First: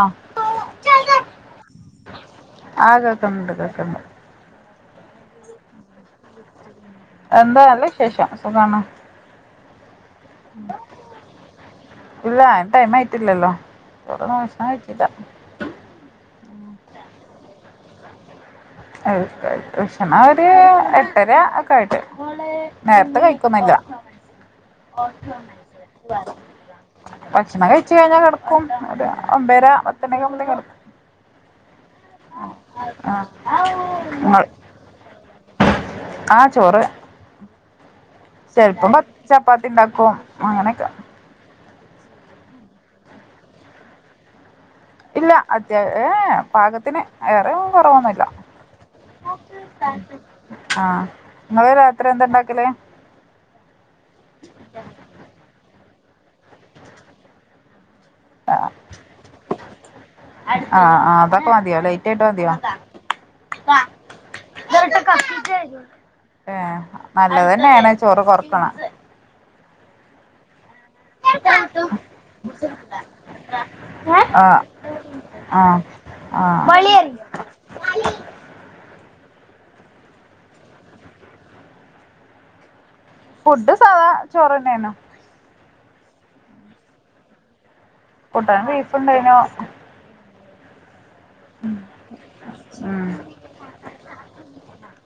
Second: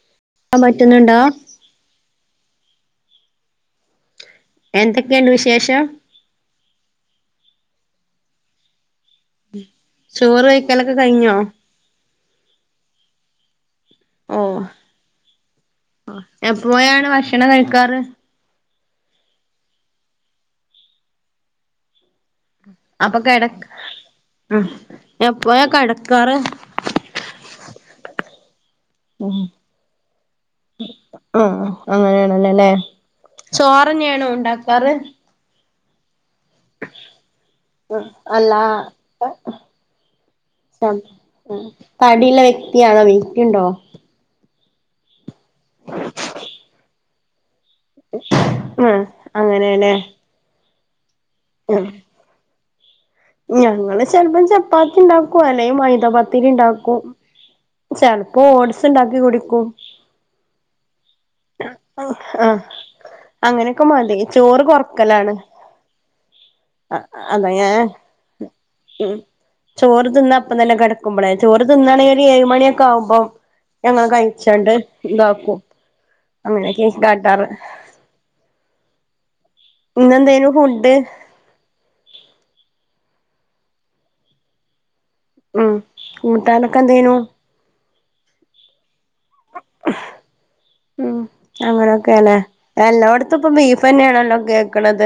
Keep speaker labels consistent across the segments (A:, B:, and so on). A: ആഹ്
B: പറ്റുന്നുണ്ടോ
A: ആ കേക്ക്ണ് ണ്ട് കേക്ക്ണ്ട്
B: എന്തെക്കെണ്ട് വിശേഷം
A: എന്താ നല്ല വിശേഷം സുഖാണ്
B: ചോറ് കഴിക്കലൊക്കെ കഴിഞ്ഞോ
A: ഇല്ല ടൈം മായിട്ടില്ലല്ലോ
B: ഓ
A: [unintelligible] കഴിച്ചില്ല
B: എപ്പോയാണ് ഭക്ഷണം കഴിക്കാറ്
A: വിഷണം ഒരു എട്ടര ഒക്കെ ആയിട്ട്
B: അപ്പൊ
A: നേരത്തെ
B: കിടക്ക
A: കഴിക്കുന്നില്ല
B: എപ്പോഴാ കിടക്കാറ്
A: ഭക്ഷണം കഴിച്ച കഴിഞ്ഞാ കടക്കും ഒരു ഒമ്പര പത്തണക്ക ആവൂമ്പോതി കടക്കും
B: ആ അങ്ങനെയാണല്ലോല്ലെ ചോറന്നെ ആണോ
A: ആഹ്
B: ഇണ്ടാക്കാറ്
A: ആ ചോറ്
B: അല്ല
A: ചെൽപ്പം പ ചപ്പാത്തി ഇണ്ടാക്കും അങ്ങനെക്കെ
B: തടിള്ള വ്യക്തിയാണോ വെയ്റ്റ്ണ്ടോ
A: ഇല്ല അത്യാ ഏ പാകത്തിന് ഏറെ കുറവൊന്നുമില്ല
B: ഉ അങ്ങനേല്ലേ
A: ആ
B: ആ ഞങ്ങള് ചിലപ്പം ചപ്പാത്തി ഉണ്ടാക്കുവ അല്ല മൈ ദ പ - ത്തിരി ഉണ്ടാക്കും ചെലപ്പോ ഓഡ്സ് ഇണ്ടാക്കി കുടിക്കും
A: ആ ആ അതൊക്കെ മതിയോ ലൈറ്റ് ആയിട്ട്
B: ആ
A: മതിയോ
B: അങ്ങനെയൊക്കെ മതി ചോറ് കൊറക്കലാണ്
A: ഏ നല്ലത്
B: അതാ
A: തന്നെയ ആണ് ചോറ് കൊറക്കണ
B: ചോർ തിന്ന തന്നെ കിടക്കുമ്പോളേ ചോറ് തിന്നണെ ഒരു ഏഴ് മണിയൊക്കെ ആവുമ്പോ ഞങ്ങൾ
A: ആ
B: കഴിച്ചോണ്ട് ഇതാക്കും
A: ആ ആ
B: അങ്ങനെയൊക്കെ കാട്ടാറ് ഇന്ന്ന്തേനു ഫുഡ്
A: ഫുഡ് സാധാ ചോറ്ന്നെയനു
B: ഉം കൂട്ടാനൊക്കെന്തനു
A: കൂട്ടാൻ ബീ ണ്ടനോ
B: ഉം അങ്ങനൊക്കെല്ലേ
A: ഉം
B: എല്ലോടത്തും ഇപ്പൊ ബീഫ് ന്നെയാണല്ലോ കേക്കണത്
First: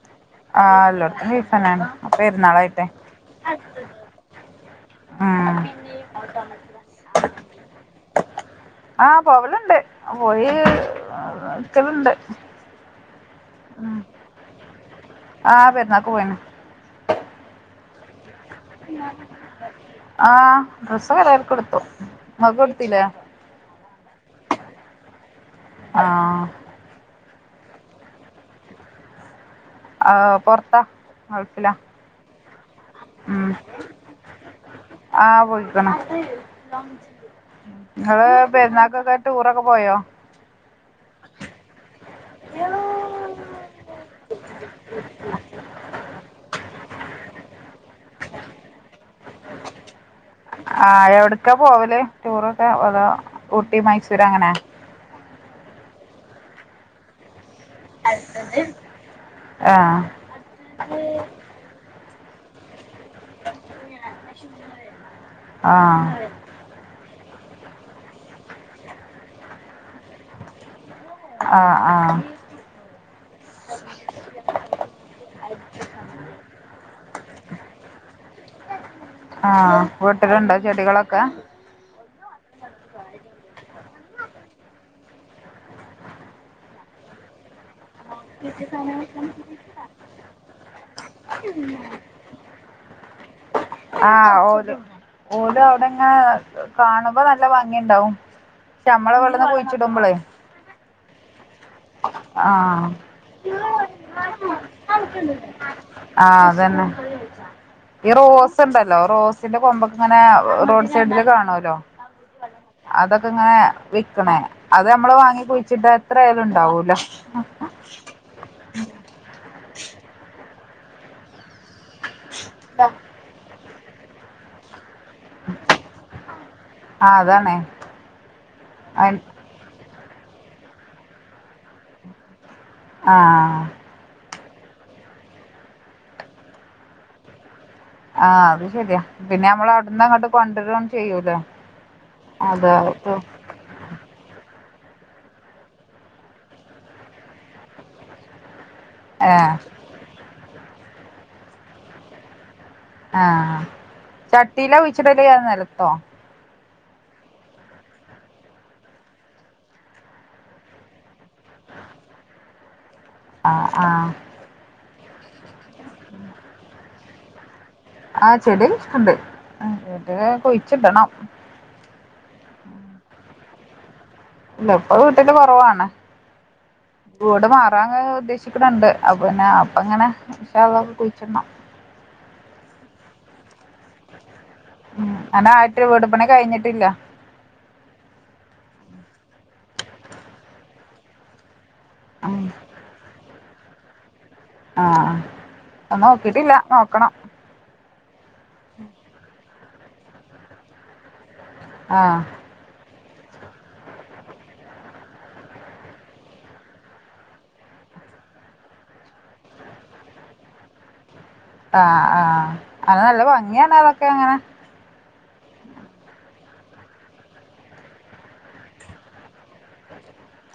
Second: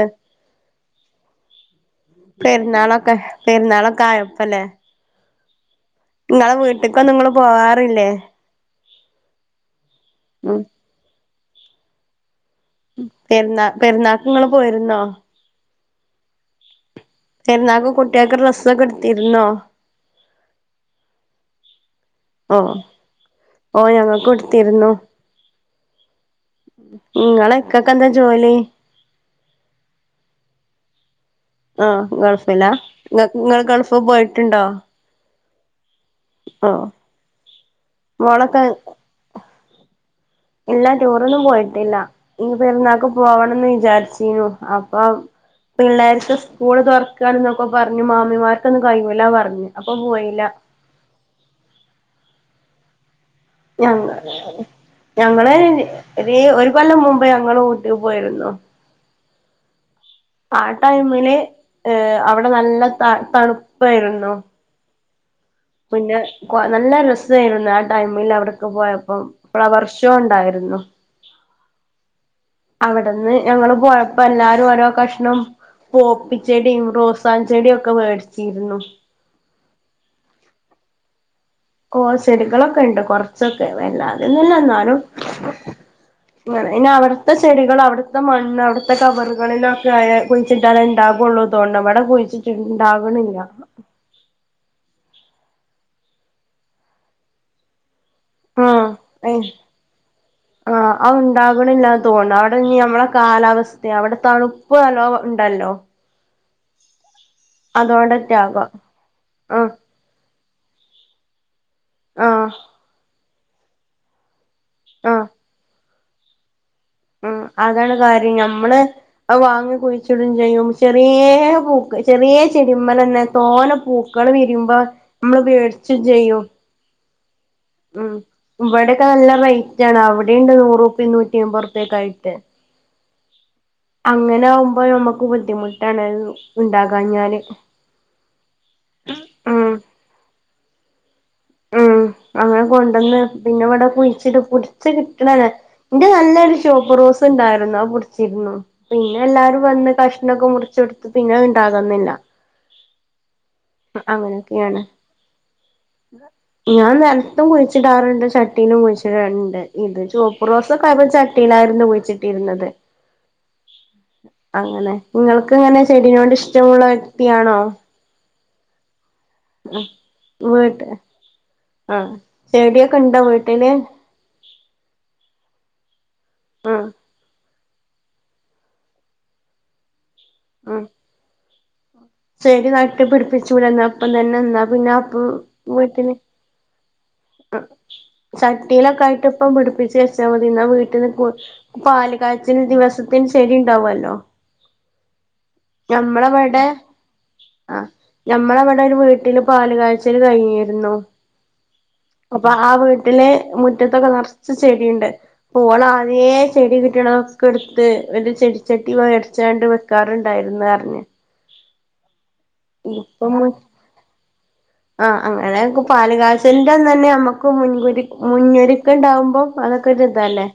A: ആ എല്ലോടത്തും ബീഫ് തന്നെയാണ് പെരുന്നാളായിട്ടെ
B: പെരുന്നാളൊക്കെ പെരുന്നാളൊക്കെ ആയപ്പല്ലേ
A: ഉം
B: നിങ്ങളെ വീട്ട്ക്കൊന്നും ങ്ങള് പോവാറില്ലേ
A: ആ പോവല്ണ്ട് പ്പോയി
B: ഉം
A: ക്കലണ്ട്
B: പെരുന്നാ പെരുന്നാക്ക്ങ്ങൾ പോയിരുന്നോ
A: നക്ക് പോയിന [unintelligible]
B: പെരുന്നാക്ക് കുട്ട്യേക്ക് ഡ്രസ്സ്‌
A: ആഹ ഡ്രസ്സ ഒക്കെ എല്ലാർക്കും ഇടത്തു ഇങ്ങക്ക് ഇദ്ത്തിലെ
B: തീരുന്നു
A: ആ
B: നിങ്ങളെ ഇക്കക്ക് എന്താ ജോലി
A: ആഹ പൊറത്താ ഗൾഫിലാ
B: ആ ഗൾഫ് ഫിലാ
A: ഉം
B: നിങ്ങൾ ഗൾഫ് പോയിട്ടുണ്ടോ
A: ആ പോയിക്ക്ണ്
B: ഓ
A: നിങ്ങള്
B: മോളൊക്കെ
A: പെരുനാൾക്കൊക്ക ടൂർ ഒക്കെ പോയോ
B: ഇല്ല ടൂറൊന്നും പോയിട്ടില്ല ഇനി പെരുന്നാക്ക് പോകണംന്ന് വിചാരിച്ചിരുന്നു അപ്പൊ പിള്ളേർക്ക് സ്കൂള് തുറക്കാന്നൊക്കെ പറഞ്ഞു മാമിമാർക്കൊന്നും കഴിവൂല്ല പറഞ്ഞു അപ്പൊ പോയി
A: ആഹ എവിടക്കാ പോവലേ ടൂറ് തപ [unintelligible]
B: ഞങ്ങ ഞങ്ങള് ഇ ഒരു കൊല്ലം മുമ്പ് ഞങ്ങൾ ഊ പോയിരുന്നു
A: ആ
B: ആ ടൈമില് അവിടെ നല്ല ത തണുപ്പായിരുന്നു
A: ആ
B: പിന്നെ നല്ല രസായിരുന്നു ആ ടൈമിൽ അവിടൊക്കെ പോയപ്പം ഫ്ലവർ ഷോ ഉണ്ടായിരുന്നു
A: ആ ആ
B: അവിടെന്ന് ഞങ്ങള് പോയപ്പോ എല്ലാരും ഓരോ കഷ്ണം പോപ്പിച്ചെടിയും റോസ ചെടിയും ഒക്കെ മേടിച്ച ചീരുന്നു
A: ആഹ വീട്ടിിലുണ്ടോ ചെടികളൊക്കെ
B: ഓ ചെടികളൊക്കെ ഉണ്ട് കൊറച്ചൊക്കെ വല്ലാതന്നല്ല എന്നാലും ഇന്ന അവിടുത്തെ ചെടികൾ അവി അവിത്തെ മണ്ണ് അവിടുത്തെ കവറുകളിലൊക്കെ കുഴിച്ചിട്ട ഉണ്ടാാവുള്ളൂ തോന്നുന്നു ഇവിടെ കുഴിച്ചിട്ടുണ്ടാവണില്ല
A: ആ ഓല് ഓല് അവിടെ ഇങ്ങനെ കാണുമ്പോ നല്ല ഭംഗിയുണ്ടാവും മ്മളെ ഇവിടുന്നു കുഴിച്ചിടുമ്പോളെ
B: ആണ്ട് [unintelligible] ഉണ്ടാകണില്ലന്ന് തോന്നാ അവിടെ നമ്മളുടെ കാലാവസ്ഥ അവിടെ തണുപ്പ് നല്ലോ ഉണ്ടല്ലോ
A: ആഹ് അതന്നെ ഈ റോസ്
B: അതോണ്ടറ്റാകാം
A: ഉണ്ടല്ലോ റോസിന്റെ
B: ആഹ്
A: കൊമ്പക്ക ഇങ്ങനെ റോഡ് സൈഡില് കാണല്ലോ
B: ആഹ്
A: അതൊക്ക ഇങ്ങനെ വിൽക്കണേ അത് നമ്മള്
B: ആഹ്
A: വാങ്ങി കുയ്ച്ച്ട ത്രയാ [unintelligible] തൗ
B: ഉം അതാണ് കാര്യം ഞമ്മള് വാങ്ങി കുയിച്ചിടും ചെയ്യും ചെറിയ പൂ ചെറിയ ചെടിമ്മലന്നെ തോന പൂക്കള് വിരിമ്പോ നമ്മള് വേടിച്ചും ചെയ്യും
A: ആ അതാണ്
B: ഉം ഇവിടെക്കെ നല്ല റെയ്റ്റ് ആണ് അവ് ടിണ്ട് നൂറു നൂറ്റയ്മ്പത് റുപ്പിം ക്കെ ആയിട്ട്
A: ആഹ്
B: അങ്ങനെ ആവുമ്പോ നമുക്ക് ബുദ്ധിമുട്ടാണ് ഉണ്ടാകാ ഞാല്
A: പണ്ടരളം ചെയ്യൂ
B: ഉം അങ്ങനെ കൊണ്ടന്ന് പിന്നെ ഇവിടെ കുഴിച്ചിട് പുട് ച്ച് കിട്ടണ [unintelligible] ഇന്റെ നല്ലൊരു ചോപ്പ്റോസ് ഇണ്ടായിരുന്നു അഅ് പുടിച്ചിരുന്നു പിന്നെ
A: ഏഹ്
B: എല്ലാരും വന്ന് കഷ്ണൊക്കെ മുറിച്ചൊട് പിന്നെ അത് ഇണ്ടാകന്നില്ല
A: ആഹ് ചട്ടീലാ കുഴിച്ച്ടല് അതോ നെലത്തോ
B: ഞാൻ നെലത്തും കുഴിച്ചിടാറുണ്ട് ചട്ടിയിലും കുഴിച്ചിടാറുണ്ട് ഇത് ചുവപ്പ് റോസക്കായപ്പൊ ചട്ടിയിലായിരുന്നു കുഴിച്ചിട്ടിരുന്നത്
A: ആ ആ
B: അങ്ങനെ നിങ്ങൾക്ക് ഇങ്ങനെ ചെടിനോട് ഇഷ്ടമുള്ള വ്യക്തിയാണോ
A: ആ ചെടി ഉണ്ട്
B: ആ വീട്ട് ആ ചെടിയൊക്കെ ഇണ്ടോ വീ ടില്
A: ഇല്ല ഇപ്പൊ വീട്ടില് കൊറവാണ്
B: ആഹ്
A: ട് [unintelligible] മാർ വാങ്ങാൻ ഉദ്ദേശിക്ക്ണ് ണ്ട് അപ്പ പിന്നെ അപ്പ ഇങ്ങനെ ഇൻഷാ അള്ളാ
B: ആഹ്
A: കുയ്ച്ച്ടണം
B: ചെടി നട്ട് പിടിപ്പി ചൂടന്ന ഇപ്പം തന്നെന്നാ പിന്നെ
A: ഉം
B: അപ്പ
A: അങ്ങനെ ആയിട്ട് വീട്
B: വീട്ട്ല്
A: പണി കഴിഞ്ഞിട്ടില്ല
B: ചട്ടിയിലൊക്കെ ആയിട്ട് ഇപ്പം പിടിപ്പിച്ച് വച്ചാ മതി ഇന്നാ വീട്ട്ന്ന് കൊ പാല്
A: ഉം
B: കാച്ചൽ ദിവസത്തിന് ശരി ഉണ്ടാവല്ലോ
A: ആഹ് അത് നോക്കിട്ടില്ല
B: ഞമ്മളവിടെ
A: നോക്കണം
B: ആ ഞമ്മളവിടെ ഒരു വീട്ടില് പാല് കാ ഇച്ചരി കഴിഞ്ഞിരുന്നു
A: ആഹ്
B: അപ്പൊ ആ വീ വട്ടിലെ മുറ്റത്തൊക്കെ നിറച്ച് ചെടിയുണ്ട് ഓള് ആദ്യേ ചെടി കിട്ടണൊക്കെ എടുത്ത് ഒരു ചെടിച്ചട്ടി വേടിച്ചാണ്ട് വെക്കാറുണ്ടായിരുന്നു പറഞ്ഞു
A: ആഹ ആഹ അത് നല്ല ഭംഗിയാണ് അതൊക്കെ അങ്ങനെ
B: ആ അങ്ങനെയൊക്കെ പാല് കാച്ചൽന്റെ അന്നെന്നെ നമുക്ക് മുൻ മുന്നൊരുക്കം ഉണ്ടാവുമ്പോം അതൊക്കെ ഒരു ഇതാല്ലേ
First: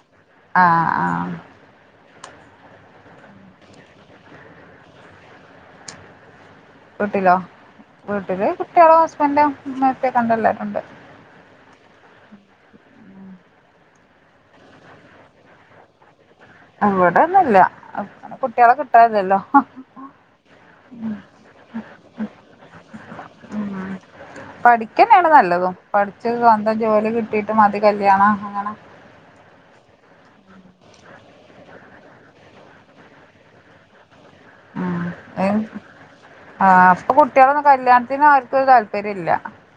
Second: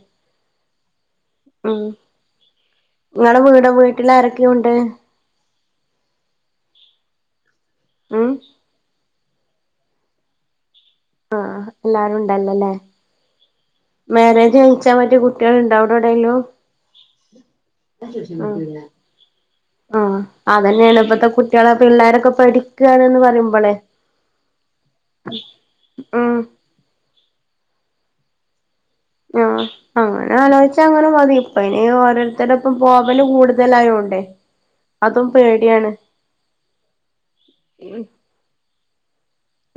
A: ആഹ് ആഹ്
B: ഉം നിങ്ങളെ വീട് വീട്ടിൽ ആരൊക്കെയുണ്ട്
A: വീട്ടിലോ
B: ഉം
A: വീട്ടില് കുട്ടികളും ഹസ് എല്ലാം നേരത്തെ കണ്ടല്ലെരുമുണ്ട്
B: ആഹ എല്ലാരും ഉണ്ടല്ലല്ലേ മാരേജ് കഴിച്ചാ മറ്റേ കുട്ടികളുണ്ടാ അവിടെ എവിടെലും
A: അവിടെന്നല്ല അ കുട്ടികളെ കിട്ടാനില്ലല്ലോ
B: ആഹ് അതന്നെയാണ് ഇപ്പത്തെ കുട്ടികളെ പിള്ളേരൊക്കെ പഠിക്കുകയാണെന്ന് പറയുമ്പോളേ
A: പഠിക്കനാണ് നല്ലതും പഠിച്ച്
B: ഉം
A: സ്വന്തം ജോലി കിട്ടിട്ട് മതി കല്യാണം അങ്ങനെ
B: ആ അങ്ങനെ ആലോചിച്ചാ അങ്ങനെ മതി ഇപ്പ ഇനി ഓരോരുത്തരുടെ ഇപ്പ പോവൽ കൂടുതലായോണ്ടേ അതും പേടിയാണ്
A: ആ അപ്പൊ കുട്ടികളൊന്നും കല്യാണത്തിന് ആർക്കുമൊരു താല്പ പരില്ല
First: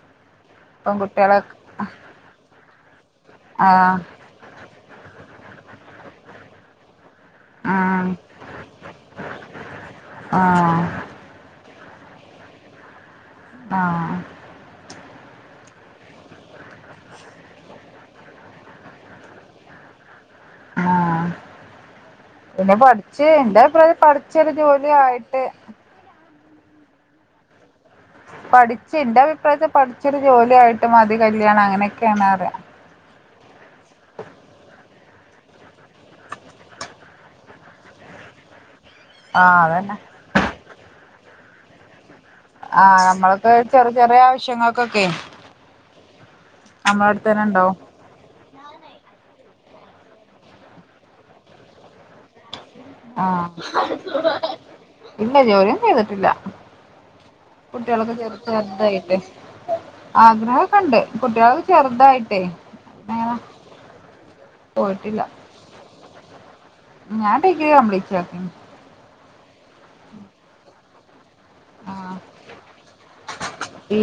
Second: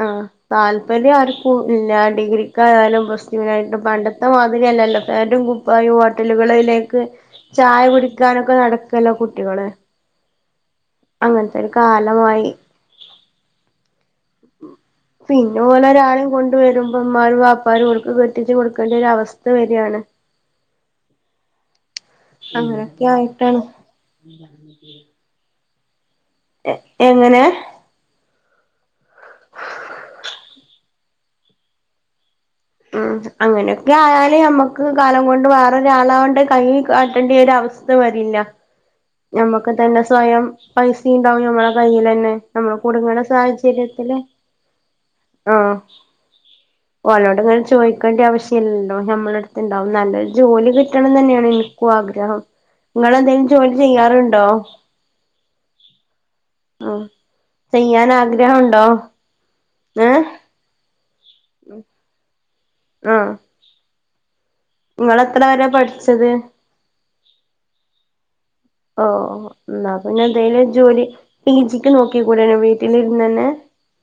B: ആ താല്പര്യം ആർക്കുമില്ല ഡിഗ്രിക്കായാലും പ്ലസ് ടുനായിട്ടും
A: ആഹ്
B: പണ്ടത്തെ മാതിരിയല്ലല്ലോ കുപ്പായും ഹോട്ടലുകളിലേക്ക് ചായ
A: ആഹ്
B: കുടിക്കാനൊക്കെ നടക്കല്ലോ കുട്ടികള്
A: ആഹ്
B: അങ്ങനത്തെ കാലമായി
A: ആഹ
B: പിന്നെ ഓല് ഒരാളെയും കൊണ്ട് വരുമ്പോ ഉമ്മനെയും വാപ്പാനെ കെട്ടിച്ച് കൊടുക്കേണ്ടി ഒരു അവസ്ഥ വര്യാണ്
A: ആ പിന്നെ
B: അങ്ങനൊക്കെ
A: പഠിച്ച എന്റെ
B: ആയിട്ടാണ്
A: അഭിപ്രായത്തി പഠിച്ചോരു ജോലിയായിട്ട്
B: എങ്ങനെ
A: പഠി എന്റെ അഭിപ്രായത്തിൽ പഠിച്ചൊരു ജോലിയായിട്ട് ട്ട് മതി കല്യാണം അങ്ങനൊയൊക്കെയാണ് പറയാ
B: ഉം അങ്ങനെയൊക്കെ ആയാലെ നമ്മക്ക് കാലം കൊണ്ട് വേറെ ഒരാളോണ്ട് കൈ കാട്ടേണ്ടി ഒരവസ്ഥ വരില്ല
A: ആഹ്
B: ഞമ്മക്ക്
A: അതന്നെ
B: തന്നെ സ്വയം പൈസയുണ്ടാവും നമ്മളെ കയ്യിലാന്നെ നമ്മ
A: ആഹ്
B: കുടുങ്ങണ
A: നമ്മൾക്ക് ചെറിയ
B: സാഹചര്യത്തില്
A: ചെറിയ ആവശ്യങ്ങൾക്കൊക്കെ
B: ആ
A: നമ്മള അടുത്ത് തന്നെ
B: ഓനോടിങ്ങനെ
A: ഉണ്ടാവും
B: ചോയ്ക്കണ്ടയാവശ്യല്ലലോ നമ്മളടത് ഇത്, ഇണ്ടാവും നല്ലൊരു ജോലി കിട്ടണം എന്നാണ് എനിക്കും ആഗ്രഹം. ഇങ്ങളന്തേലും
A: ആഹ്
B: ജോലി ചെയ്യാറുണ്ടോ
A: ഇല്ല ജോലിയൊന്നും ചെയ്തിട്ടില്ല
B: ആഹ് ചെയ്യാൻ
A: കുട്ട്യാളൊക്കെ ചെറത് ചെറതായില്ലേ
B: ആഗ്രഹണ്ടോ
A: ചെറര്തായില്ലേ
B: ഏഹ്
A: ആഗ്രഹം ഒക്കെ ഇണ്ട്. കുട്ട്യാള് ചെറുതായിട്ടേ.
B: ആഹ്
A: എങനെ. പോയിട്ടില്ല
B: നിങ്ങളെത്ര വരെ പഠിച്ചത്
A: ഞാൻ ഡിഗ്രി കംപ്ലീറ്റാക്കീന്.
B: ഇന്നാ പിന്നെ എന്തേലും ഒരു ജോലി. [inaudible] ഈച്ചിക്ക്
A: ആഹ്
B: നോക്കി കൂടെനോ വീട്ടിലിരുന്ന്ന്നെ
A: പി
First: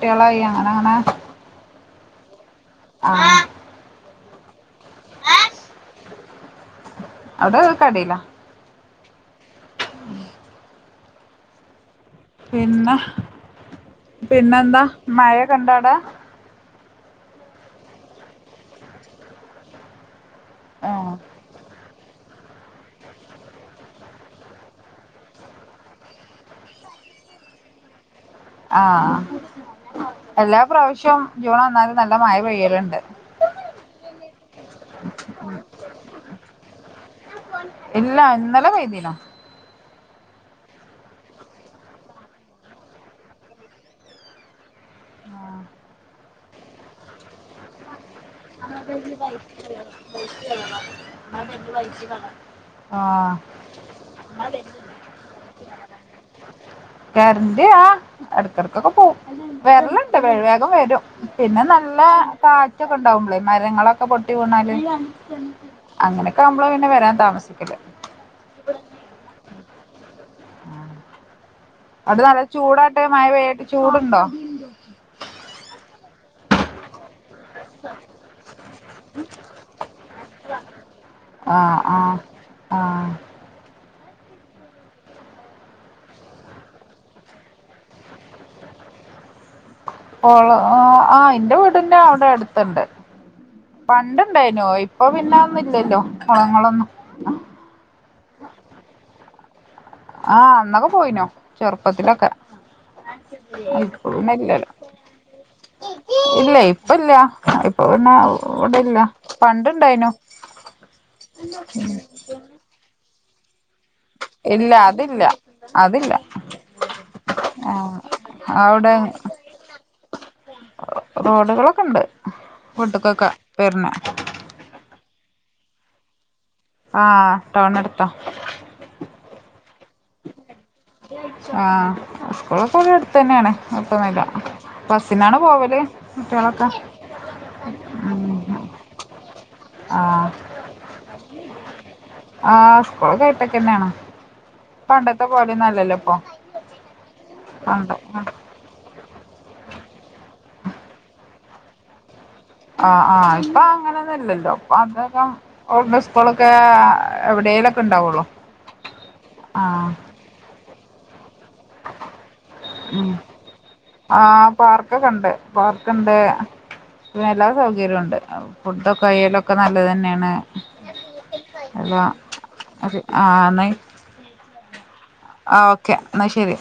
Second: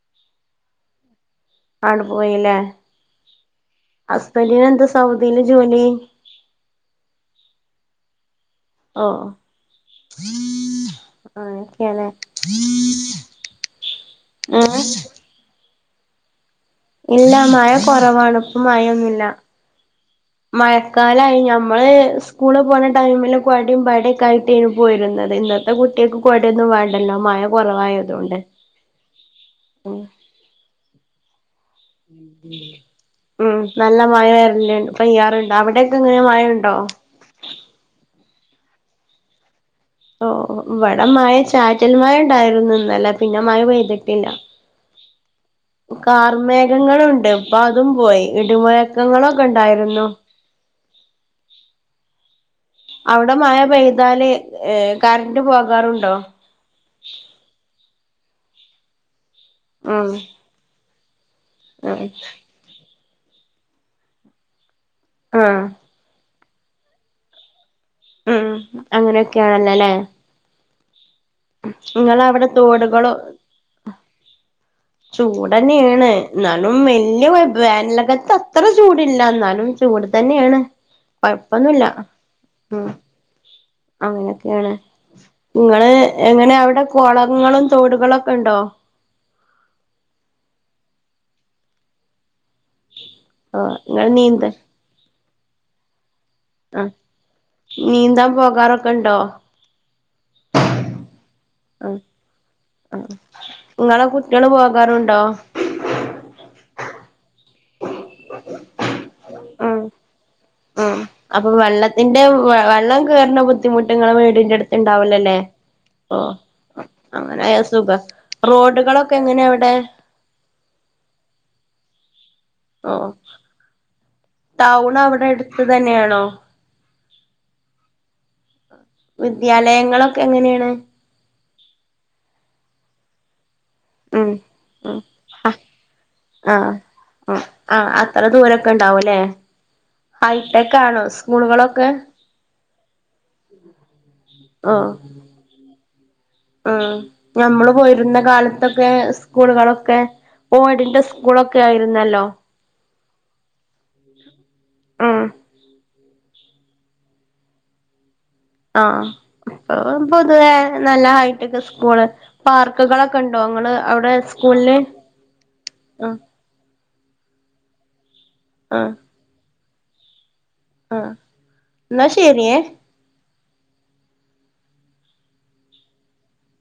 A: കുട്ടികള അങ്ങനെ അങ്ങനെ
B: അണുപോയില്ലേ
A: ആഹ്
B: ഹസ്ബൻഡന് എന്താ സൗദിയില് ജോലി
A: അവിടെ കടേലാ
B: ഓ ആ
A: പിന്നെ പിന്നെ
B: ഏഹ്
A: എന്താ മഴ കണ്ടൊ ട
B: ഇല്ല മഴ കുറവാണ് ഇപ്പ മഴൊന്നുല്ല
A: ആഹ്
B: മഴക്കാലമായി ഞമ്മള് സ്കൂള് പോകണ ടൈമില് കോടയും പാടൊക്ക ആയിട്ടേയ്നു പോയിരുന്നത് ഇന്നത്തെ കുട്ട്യാക്ക് കോടയൊന്നും വേണ്ടല്ലോ മഴ കുറവായിരു
A: ആഹ് എല്ലാ പ്രാവശ്യ ച്ച
B: ഉം നല്ല മഴ വരല്ലണ്ട് പെയ്യാറുണ്ട് അവിടെ ക്കെ എങ്ങനെ മഴുണ്ടോ
A: നല്ല വൈദ്യനാ
B: ഓ ഇവിടെ മഴ ചാറ്റൽ മഴ ഇണ്ടായിരുന്നു ന്നലെ പിന്നെ മഴ പെയ്തിട്ടില്ല ഉക്ക മേഘങ്ങളുണ്ട് ഇപ്പൊ അതും പോയി ഇടിമുഴക്കങ്ങളൊക്കെ ഉണ്ടായിരുന്നു
A: [unintelligible]
B: അവിടെ മഴ പെയ്താല് ഏ കാരണ്ട് പോകാറുണ്ടോ
A: എടക്കെടക്കൊക്കെ പോകും
B: ഉം
A: വെരല്ണ്ട് വേഗം വേഗം വരും പിന്നെ നല്ല
B: ഉം
A: കാറ്റ് ഉണ്ടാവുള്ളേ മരങ്ങളൊക്കെ പൊട്ടി വിണാലും
B: ആഹ്
A: അങ്ങനെ നമ്മള് പിന്നെ വരാൻ താമസിക്കില്ല
B: ഉം അങ്ങനെയൊക്കെയാണല്ലോല്ലേ
A: അത് നല്ല
B: നിങ്ങളവിടെ
A: ചൂടായിട്ടെ മഴ പെയ്യ്തിട് ചൂടുണ്ടോ
B: ചൂടന്നേണ് എന്നാലും വല്യ കൊയ വേനൽകത്തെ അത്ര ചൂടില്ല എന്നാലും ചൂട് തന്നെയാണ്
A: ആ
B: കൊഴപ്പൊന്നുല്ല
A: ആ ആ
B: ഉം അങ്ങനെയൊക്കെയാണ് നിങ്ങള് എങ്ങനെ അവിടെ കൊളങ്ങളും തോടുകളൊക്കെ ഉണ്ടോ
A: ഓള് ആ ആ എന്റെ വീടിന്റെ അവിടെ എട് ത്ത്ണ്ട്
B: ആഹ് നിങ്ങൾ
A: പണ്ട് ഇണ്ടായിനു ഇപ്പൊ പിന്നെ ന്ന് ഇല്ലല്ലോ
B: അ
A: കുളങ്ങളൊന്നും
B: നീന്താൻ പോകാറൊക്കെ ഇണ്ടോ
A: ആ അന്നൊക്കെ പോയിനു
B: ആഹ്
A: ചെറുപ്പത്തിലൊക്കെ
B: ആഹ്
A: ഇപ്പ
B: നിങ്ങളെ
A: പിന്നെ
B: കുട്ടികള്
A: ഇല്ലല്ലോ
B: പോകാറുണ്ടോ
A: ഇല്ല ഇപ്പ ഇല്ല ഇപ്പൊ പിന്നെ തോട്ല്ല
B: ഉം ഉം അപ്പം വെള്ളത്തിന്റെ വെള്ളം കേറ്ണ ബു ദ്ധിമുട്ട് ഇങ്ങളെ വീടിൻ്റെ
A: ഇല്ല
B: അടുത്ത് ഉണ്ടാവൂല
A: അതില്ല
B: ലേ
A: അതില്ല
B: ഓ അങ്ങനായാ
A: ആ
B: സുഖാ
A: അവിടെ
B: റോഡുകളൊക്കെ എങ്ങനെ അവ്ടെ
A: റോഡുകളൊക്കെ ഉണ്ട്
B: ഓ
A: വീട്ട്ക്കൊക്കെ വരണ
B: ടൗൺ അവിടെ എടു ത്ത് തന്നെയാണോ
A: ആ ടൗൺ അടുത്താ
B: വിദ്യാലയങ്ങളൊക്കെ എങ്ങനെയാണ്
A: ആ സ്കൂള് സ്കൂൾ അടുത്ത് തന്നെ ആണ്
B: ഉം ഉം ആ
A: കുട്ടികളൊക്കെ
B: ആ അത്ര
A: ഉം
B: ദൂരൊക്കെ ഉണ്ടാവുംല്ലേ
A: ആ
B: ഹൈടെക്ക് ആണോ സ്കൂളുകളൊക്കെ
A: സ്‌കൂളൊക്കെ ഹൈടെക്കന്നെണ് പണ്ടത്തെ പോലെ ന്നും അല്ലല്ലോ ഇപ്പൊ
B: ഉം ഞമ്മള് പോയിരുന്ന
A: പണ്ട്
B: കാലത്തൊക്കെ സ്കൂളുകളൊക്കെ ഓടിന്റെ സ്കൂളൊക്കെ ആയിരുന്നല്ലോ
A: ആ ആ ഇപ്പൊ അങ്ങനൊന്നും അല്ലല്ലോ
B: ഉം
A: ഇപ്പ [unintelligible] സ്‌ക്കൂളൊക്കേ എവിടേലൊക്കെ ഉണ്ടാവുള്ളൂ
B: ആ ആ ഇപ്പം പൊതുവേ നല്ല ഹൈട്ടക്ക് സ്കൂള്
A: ഉം
B: പാർക്കുകളൊക്കെ ഉണ്ടോ ങ്ങള് അവിടെ
A: ആഹ്
B: സ്കൂളില്
A: പാർക്കൊക്കെ ഉണ്ട്
B: അ
A: പാർക്കുണ്ട് എല്ലാ സൗകര്യും ഉണ്ട് ആ ഫുഡോക്കയേലോ ഒക്കെ നല്ലത് തന്നെയാണ്
B: ആ ന്നാ ശരിയേ
A: ന്നയ് ആ ഓക്കെ ന്നാ ശേരി